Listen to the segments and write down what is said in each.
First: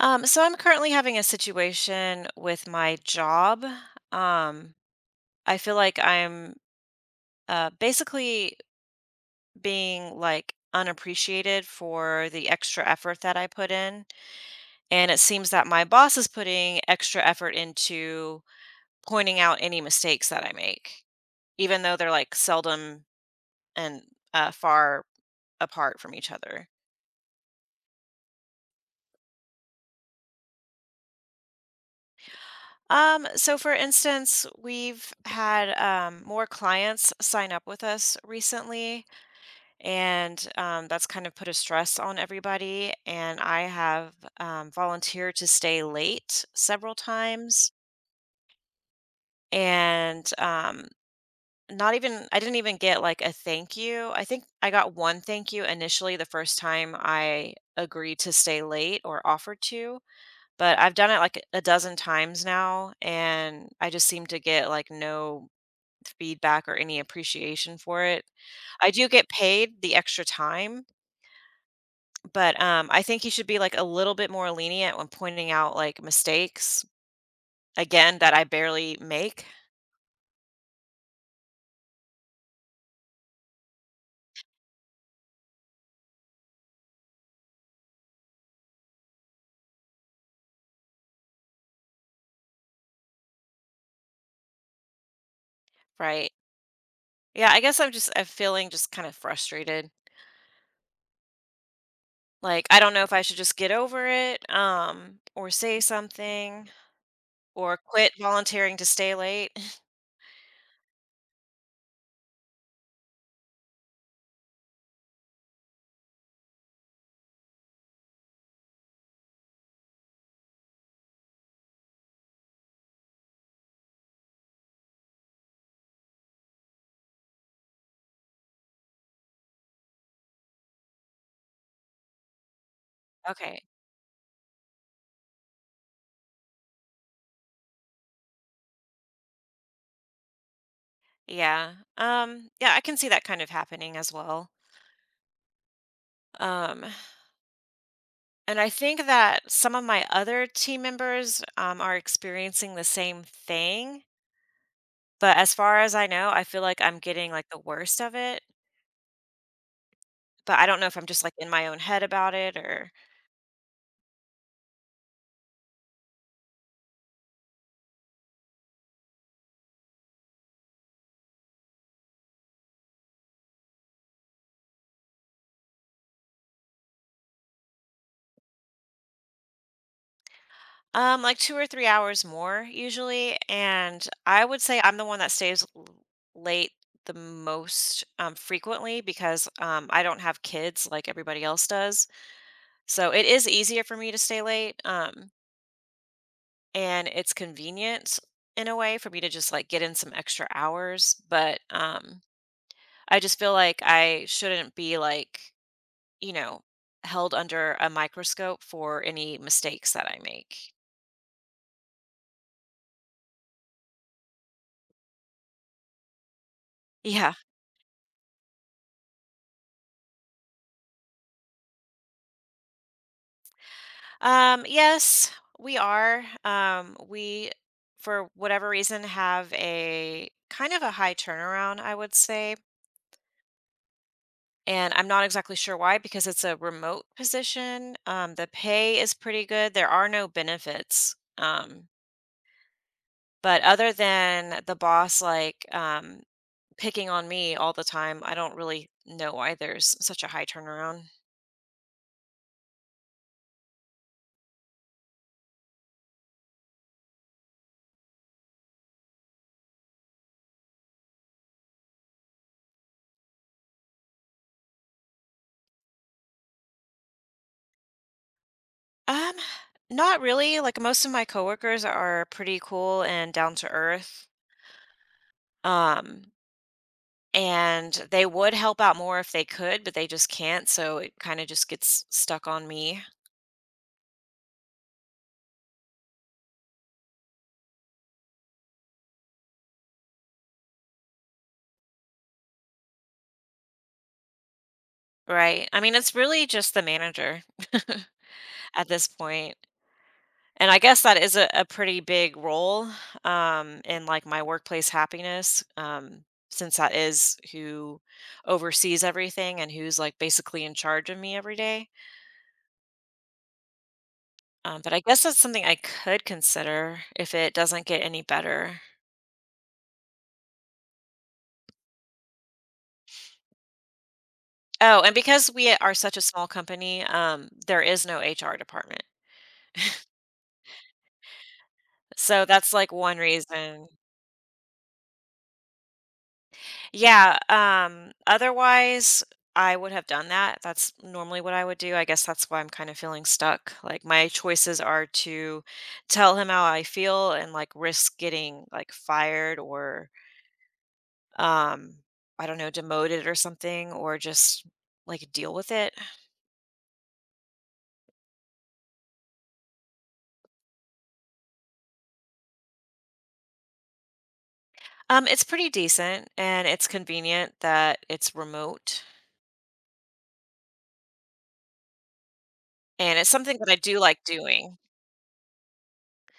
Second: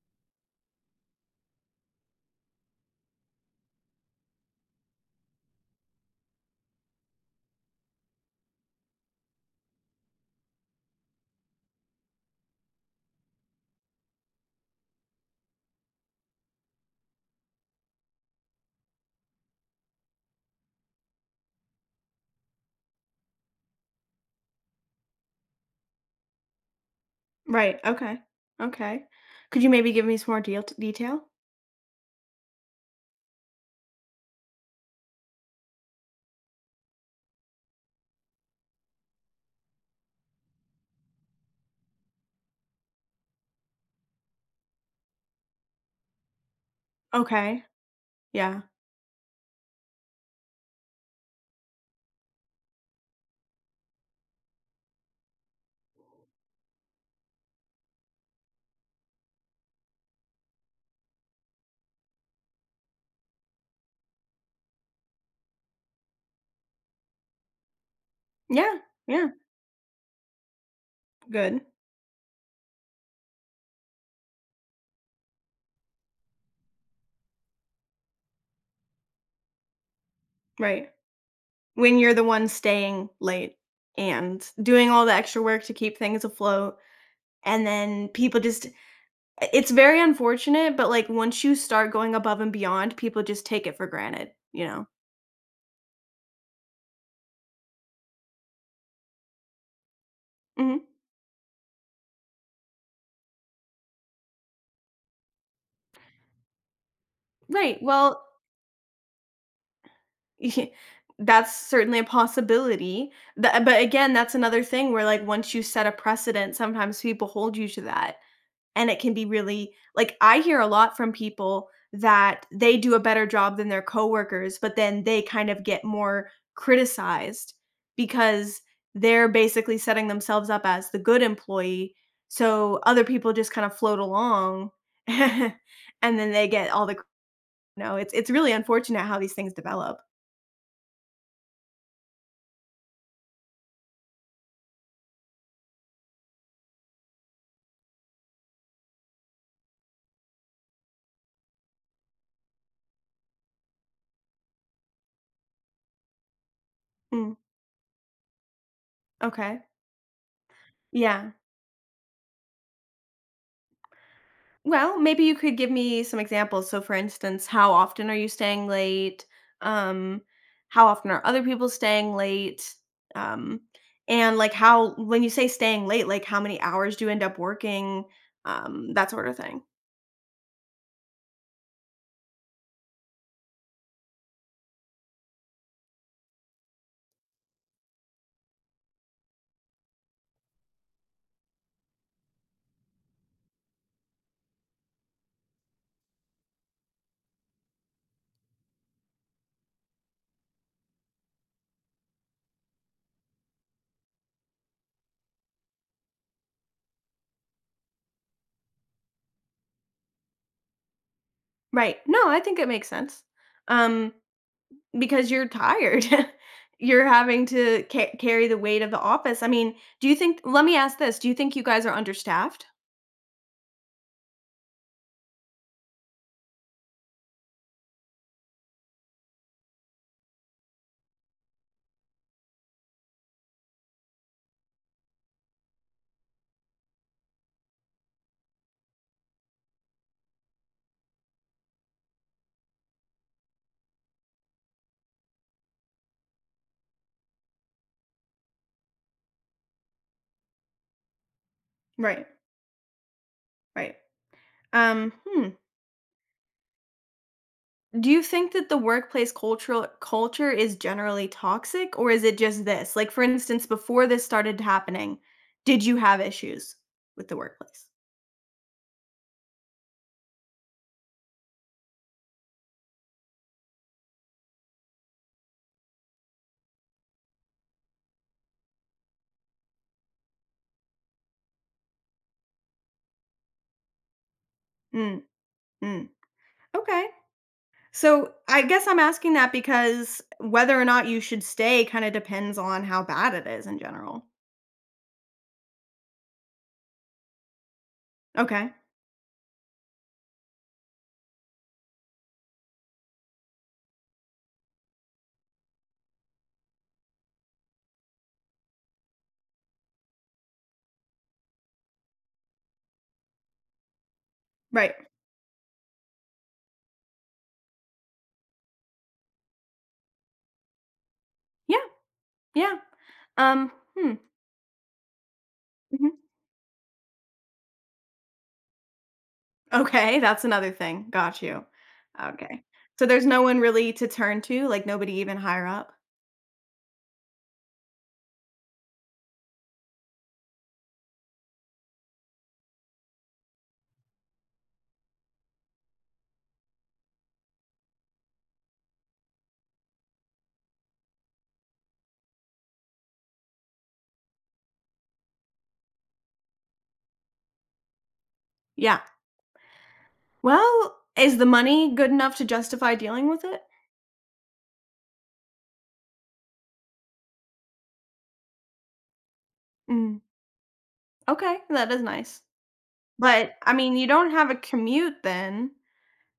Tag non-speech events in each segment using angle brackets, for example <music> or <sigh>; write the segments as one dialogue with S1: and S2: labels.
S1: So I'm currently having a situation with my job. Um, I feel like I'm basically being like unappreciated for the extra effort that I put in. And it seems that my boss is putting extra effort into pointing out any mistakes that I make, even though they're like seldom and far apart from each other.
S2: Right, okay, okay. Could you maybe give me some more deal detail?
S1: So for instance, we've had more clients sign up with us recently and that's kind of put a stress on everybody. And I have volunteered to stay late several
S2: Okay,
S1: times,
S2: yeah.
S1: and not even I didn't even get like a thank you. I think I got one thank you initially the first time I agreed to stay late or offered to, but I've done it like a dozen times now, and I just seem to get like no feedback or any appreciation for it.
S2: Yeah,
S1: I do get
S2: yeah,
S1: paid the extra time.
S2: good,
S1: But, I think he should be like a little bit more lenient when pointing out like mistakes, again, that I barely make,
S2: right. When you're the one staying late and doing all the extra work to keep things afloat, and then people just it's very unfortunate, but, like, once you start going above and beyond, people just take it for granted, you know?
S1: right? Yeah, I guess I'm feeling just kinda frustrated.
S2: Mhm.
S1: Like, I don't know if I should just get over it, or say something, or
S2: Right,
S1: quit
S2: well,
S1: volunteering to stay late. <laughs>
S2: <laughs> that's certainly a possibility. The But, again, that's another thing where, like, once you set a precedent, sometimes people hold you to that. And it can be really like, I hear a lot from people that they do a better job than their coworkers, but then they kind of get more criticized because they're basically setting themselves up as the good employee. So other people just
S1: Okay.
S2: kind of float along <laughs> and then they get all the no, it's really unfortunate how these things develop.
S1: Yeah. Yeah, I can see that kind of happening as well. Um, and I think that some of my other team members, are experiencing the same thing. But as far as I know, I feel like I'm getting
S2: Mm,
S1: like the worst of it,
S2: okay.
S1: but I don't know if I'm just
S2: Yeah.
S1: like in my own head about it or
S2: Well, maybe you could give me some examples. So, for instance, how often are you staying late? Um, how often are other people staying late? Um, and like how, when you say staying late, like how many hours do you end up working? That sort of thing.
S1: like, 2 or 3 hours more usually, and I would say I'm the one that stays l late the most, frequently because I don't have kids like everybody else does, so it is easier for me to stay late, and it's convenient in a way for me to just like get in some extra hours, but, I just feel like I shouldn't be like, you know, held under a microscope for any mistakes that I make.
S2: Right. No, I think it makes sense. Um, because you're tired. <laughs> You're
S1: Yeah.
S2: having to carry the weight of the office. I mean, do you think, let me ask this, do you think you guys are understaffed?
S1: Yes, we are. We, for whatever reason, have a kind of a high turnaround, I would say. And I'm not exactly sure why, because it's a remote position. The pay is pretty good. There are no benefits. But other than the boss, like, picking on me all the time. I don't really know why there's such a high turnaround.
S2: Right. Right. Hmm. Do you think that the workplace cultural culture is generally toxic or is it just this? Like for instance, before this started happening, did you have issues with the workplace?
S1: Um, not really. Like most of my coworkers are pretty cool and down to earth. Um, and they would help out more if they could, but they just can't, so it kind of just gets stuck on me,
S2: Mm, mm. Okay. So, I guess I'm asking that because whether or not you should stay kind of depends on how bad it is in general.
S1: right? I mean, it's really just the manager
S2: Okay.
S1: <laughs> at this point. And I guess that is a pretty big role, in like my workplace happiness, since that is who oversees everything and who's like basically in charge of me every day. But
S2: Right.
S1: I guess that's something I could consider if it doesn't get any better.
S2: Yeah. Yeah. Um, hmm.
S1: Oh, and because we are
S2: Mhm.
S1: such a small company, there is no HR department.
S2: Okay, that's another thing. Got you.
S1: So
S2: Okay.
S1: that's like
S2: So
S1: one
S2: there's no one
S1: reason.
S2: really to turn to, like nobody even higher up.
S1: Yeah, otherwise, I would have done that. That's normally what I would do. I guess that's why I'm kind of feeling stuck. Like my choices are to tell him how I feel and like risk getting like fired or um I don't know, demoted or something or just like deal with it.
S2: Yeah. Well, is the money good enough to justify dealing with it?
S1: It's pretty decent and it's convenient that it's remote
S2: Mm, okay, that is nice.
S1: and it's
S2: But,
S1: something that
S2: I
S1: I
S2: mean,
S1: do
S2: you
S1: like
S2: don't have a
S1: doing.
S2: commute then,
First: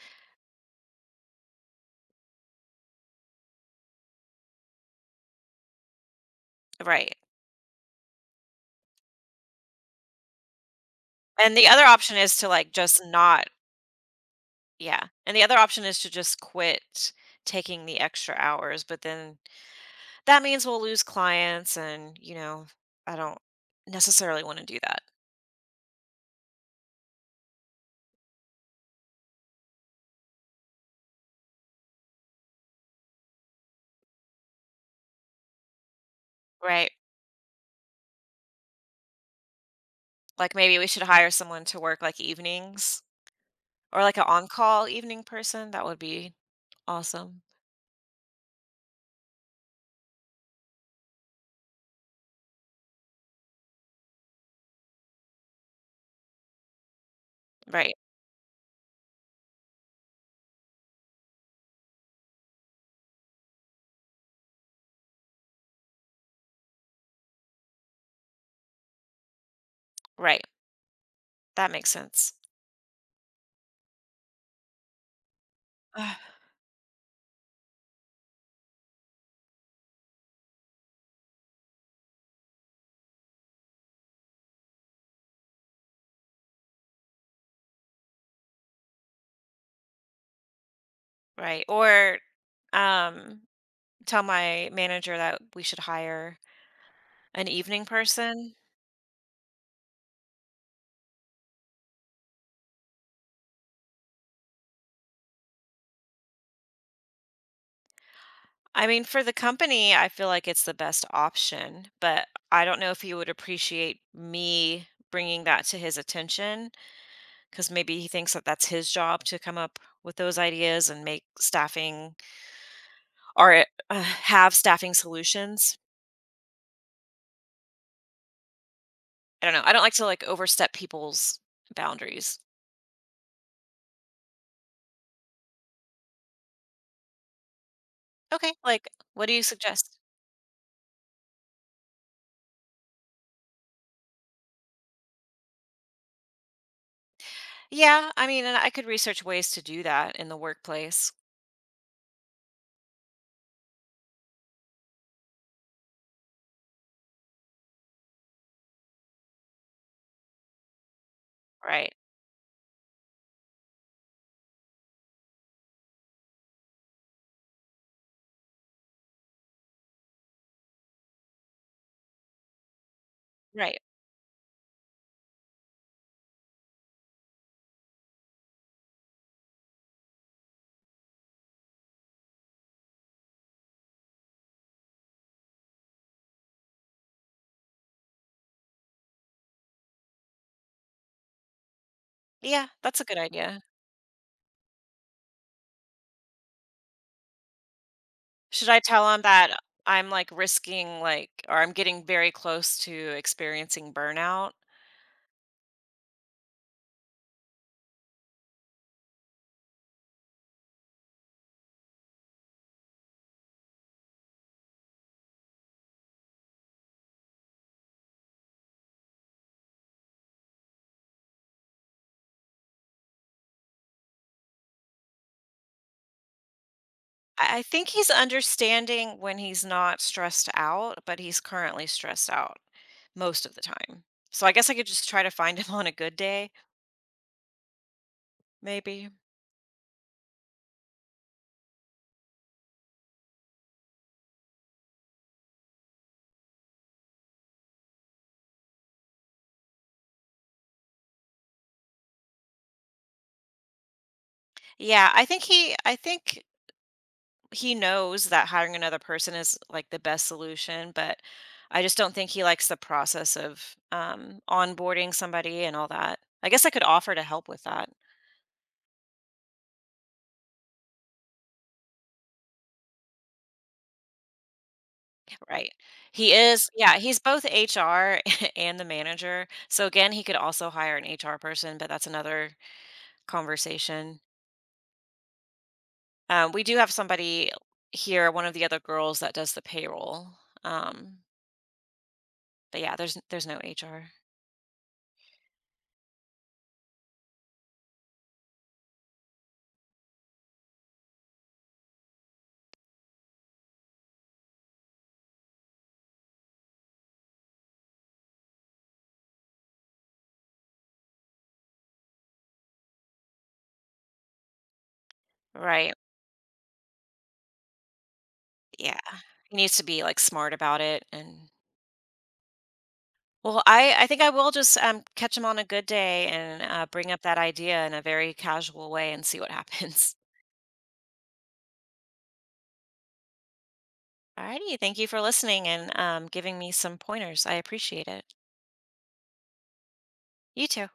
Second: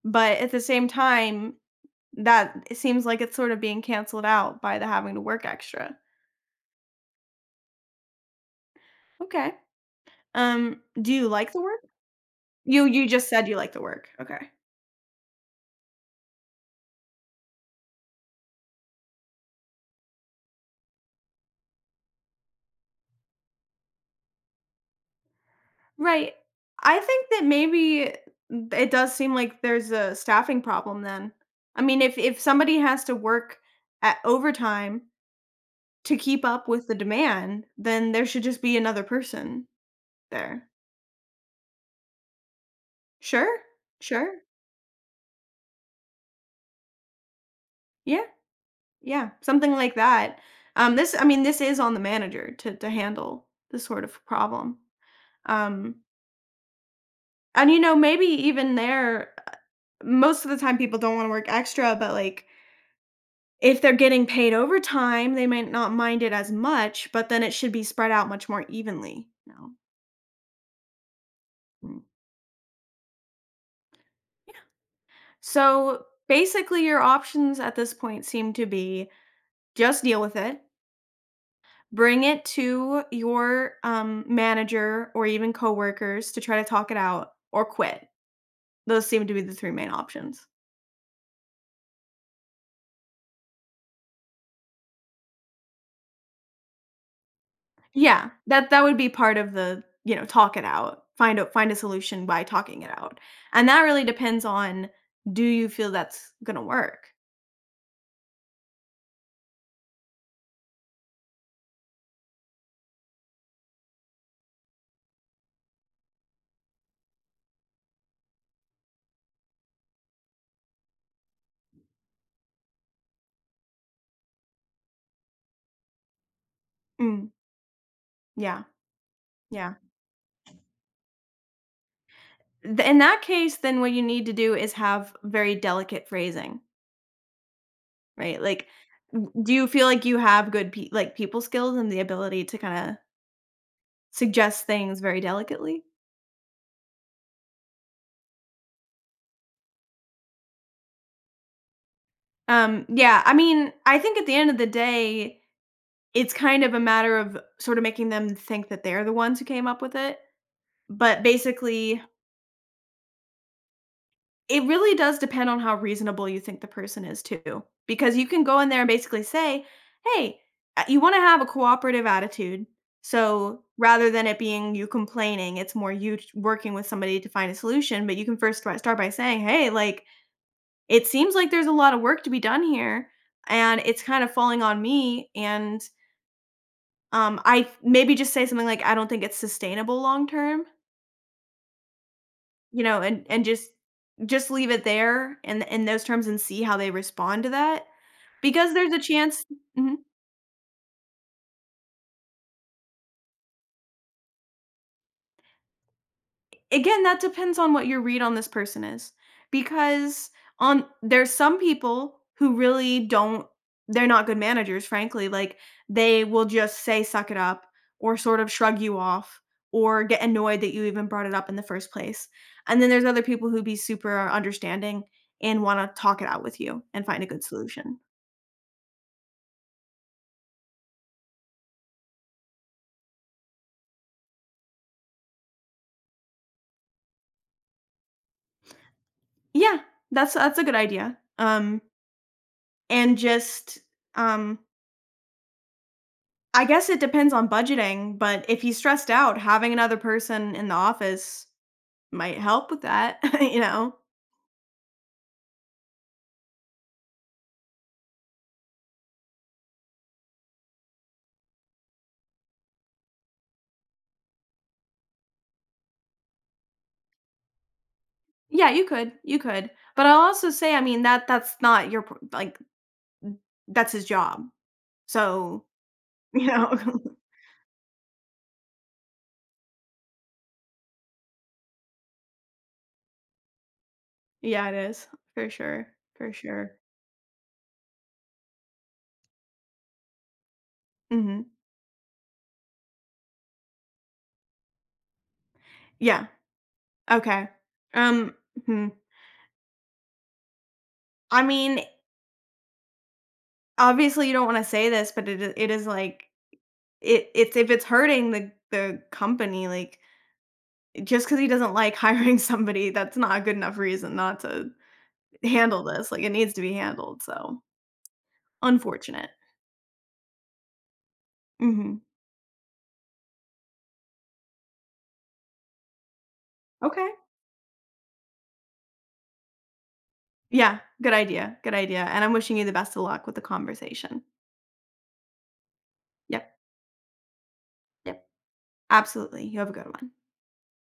S2: but at the same time, that it seems like it's sort of being canceled out by the having to work extra.
S1: Right.
S2: Okay. Do you like
S1: And
S2: the
S1: the
S2: work?
S1: other option is to like
S2: You
S1: just
S2: you just
S1: not.
S2: said you like the work. Okay.
S1: Yeah, and the other option is to just quit taking the extra hours, but then that means we'll lose clients and, you know, I don't necessarily want to do that.
S2: Right. I think that maybe it does seem like there's a staffing problem then. I mean, if somebody has to work at overtime to keep up with
S1: Right.
S2: the demand, then there should just be another person
S1: Like
S2: there.
S1: maybe we should hire someone to work like evenings
S2: Sure,
S1: or like an
S2: sure.
S1: on-call evening person. That would be awesome.
S2: Yeah, yeah, something like that. This, I mean, this is on the manager to handle this sort of problem. Um, and you
S1: Right.
S2: know, maybe even there, most of the time people don't want to work extra, but like if they're getting paid overtime, they might not mind it as much. But then it should be spread out much more evenly. No.
S1: Right. That makes sense.
S2: So
S1: Ugh.
S2: basically, your options at this point seem to be just deal with it. Bring it to your, manager or even coworkers to try to talk it out or quit. Those seem to be the 3 main options.
S1: Right. Or um tell my manager that we should hire an evening
S2: Yeah,
S1: person.
S2: that that would be part of the, you know, talk it out. Find a solution by talking it out. And that really depends on, do you feel that's gonna work?
S1: I mean, for the company, I feel like it's the best option, but I don't know if he would appreciate me bringing that to his attention because maybe he thinks that that's his job to come up with those ideas and make staffing, or have staffing solutions.
S2: Mm, yeah,
S1: I don't know. I
S2: yeah.
S1: don't like to like overstep people's boundaries.
S2: Th In that case, then what you need to do is have very delicate phrasing, right?
S1: Okay,
S2: Like,
S1: like what
S2: w
S1: do you
S2: do you feel
S1: suggest?
S2: like you have good pe like, people skills and the ability to kinda suggest things very delicately.
S1: Yeah, I mean, and I could research ways to do that in the workplace.
S2: Yeah, I mean, I think at the end of the day, it's kind of a matter of sort of making them think that they're the ones who came up with it, but
S1: Right.
S2: basically, it really does depend on how reasonable you think the person is too, because you can go in there and basically say, "Hey, you wanna have a cooperative attitude, so
S1: Right.
S2: rather than it being you complaining, it's more you ch working with somebody to find a solution, but you can first start by saying, "Hey, like, it seems like there's a lot of work to be done here, and it's kind of falling on me, and, I maybe just say something like, "I don't think it's sustainable long term,"
S1: Yeah,
S2: you
S1: that's
S2: know,
S1: a good
S2: and
S1: idea.
S2: just leave it there in those terms and see how they respond to that,
S1: Should
S2: because
S1: I
S2: there's a
S1: tell him
S2: chance
S1: that
S2: mhm.
S1: I'm like risking, like, or I'm getting very close to experiencing burnout?
S2: Again, that depends on what your read on this person is because on there's some people who really don't they're not good managers, frankly. Like they will just say suck it up or sort of shrug you off or get annoyed that you even brought it up in the first place. And then there's other people who be super understanding and want to talk it out with you and find a good
S1: I think
S2: solution.
S1: he's understanding when he's not stressed out, but he's currently stressed out most of the time. So I guess I could just try to find <laughs> him on a good day, maybe?
S2: Yeah, that's a good idea. And just um I guess it depends on budgeting, but if he's stressed out, having another person in the office might help with that, <laughs> you know?
S1: Yeah, I think he knows that hiring another person is like the best solution, but I just don't think he likes the process of onboarding somebody and all that. I guess I could offer to help with that.
S2: Yeah, you could. You could. But I'll also say, I mean, that that's not your pro like, that's his job. So,
S1: Right. He
S2: <laughs> you
S1: is,
S2: know?
S1: yeah, he's
S2: <laughs>
S1: both HR <laughs> and the manager. So again, he could also hire an HR person, but that's another conversation.
S2: Yeah, it is. For sure. For
S1: We do
S2: sure.
S1: have somebody here, one of the other girls that does the payroll. Um,
S2: Mhm.
S1: but yeah, there's no HR.
S2: Yeah. Okay. Um, hmm. I mean, obviously you don't wanna say this, but it is like, it's if it's hurting the company, like just because he doesn't like <laughs> hiring somebody, that's not a good enough reason not to handle
S1: Right.
S2: this, like, it needs to be handled, so
S1: Yeah.
S2: unfortunate.
S1: He needs to be like smart about it. And
S2: Mhm.
S1: well, I think I will just catch him on a good day and
S2: Okay.
S1: bring up that idea in a very casual way and see what <laughs> happens.
S2: Yeah, good idea, and I'm wishing you the best of luck with the conversation.
S1: Alrighty, thank you for listening and giving
S2: Yep,
S1: me some pointers. I appreciate
S2: yep,
S1: it.
S2: absolutely, you have a good one.
S1: You too.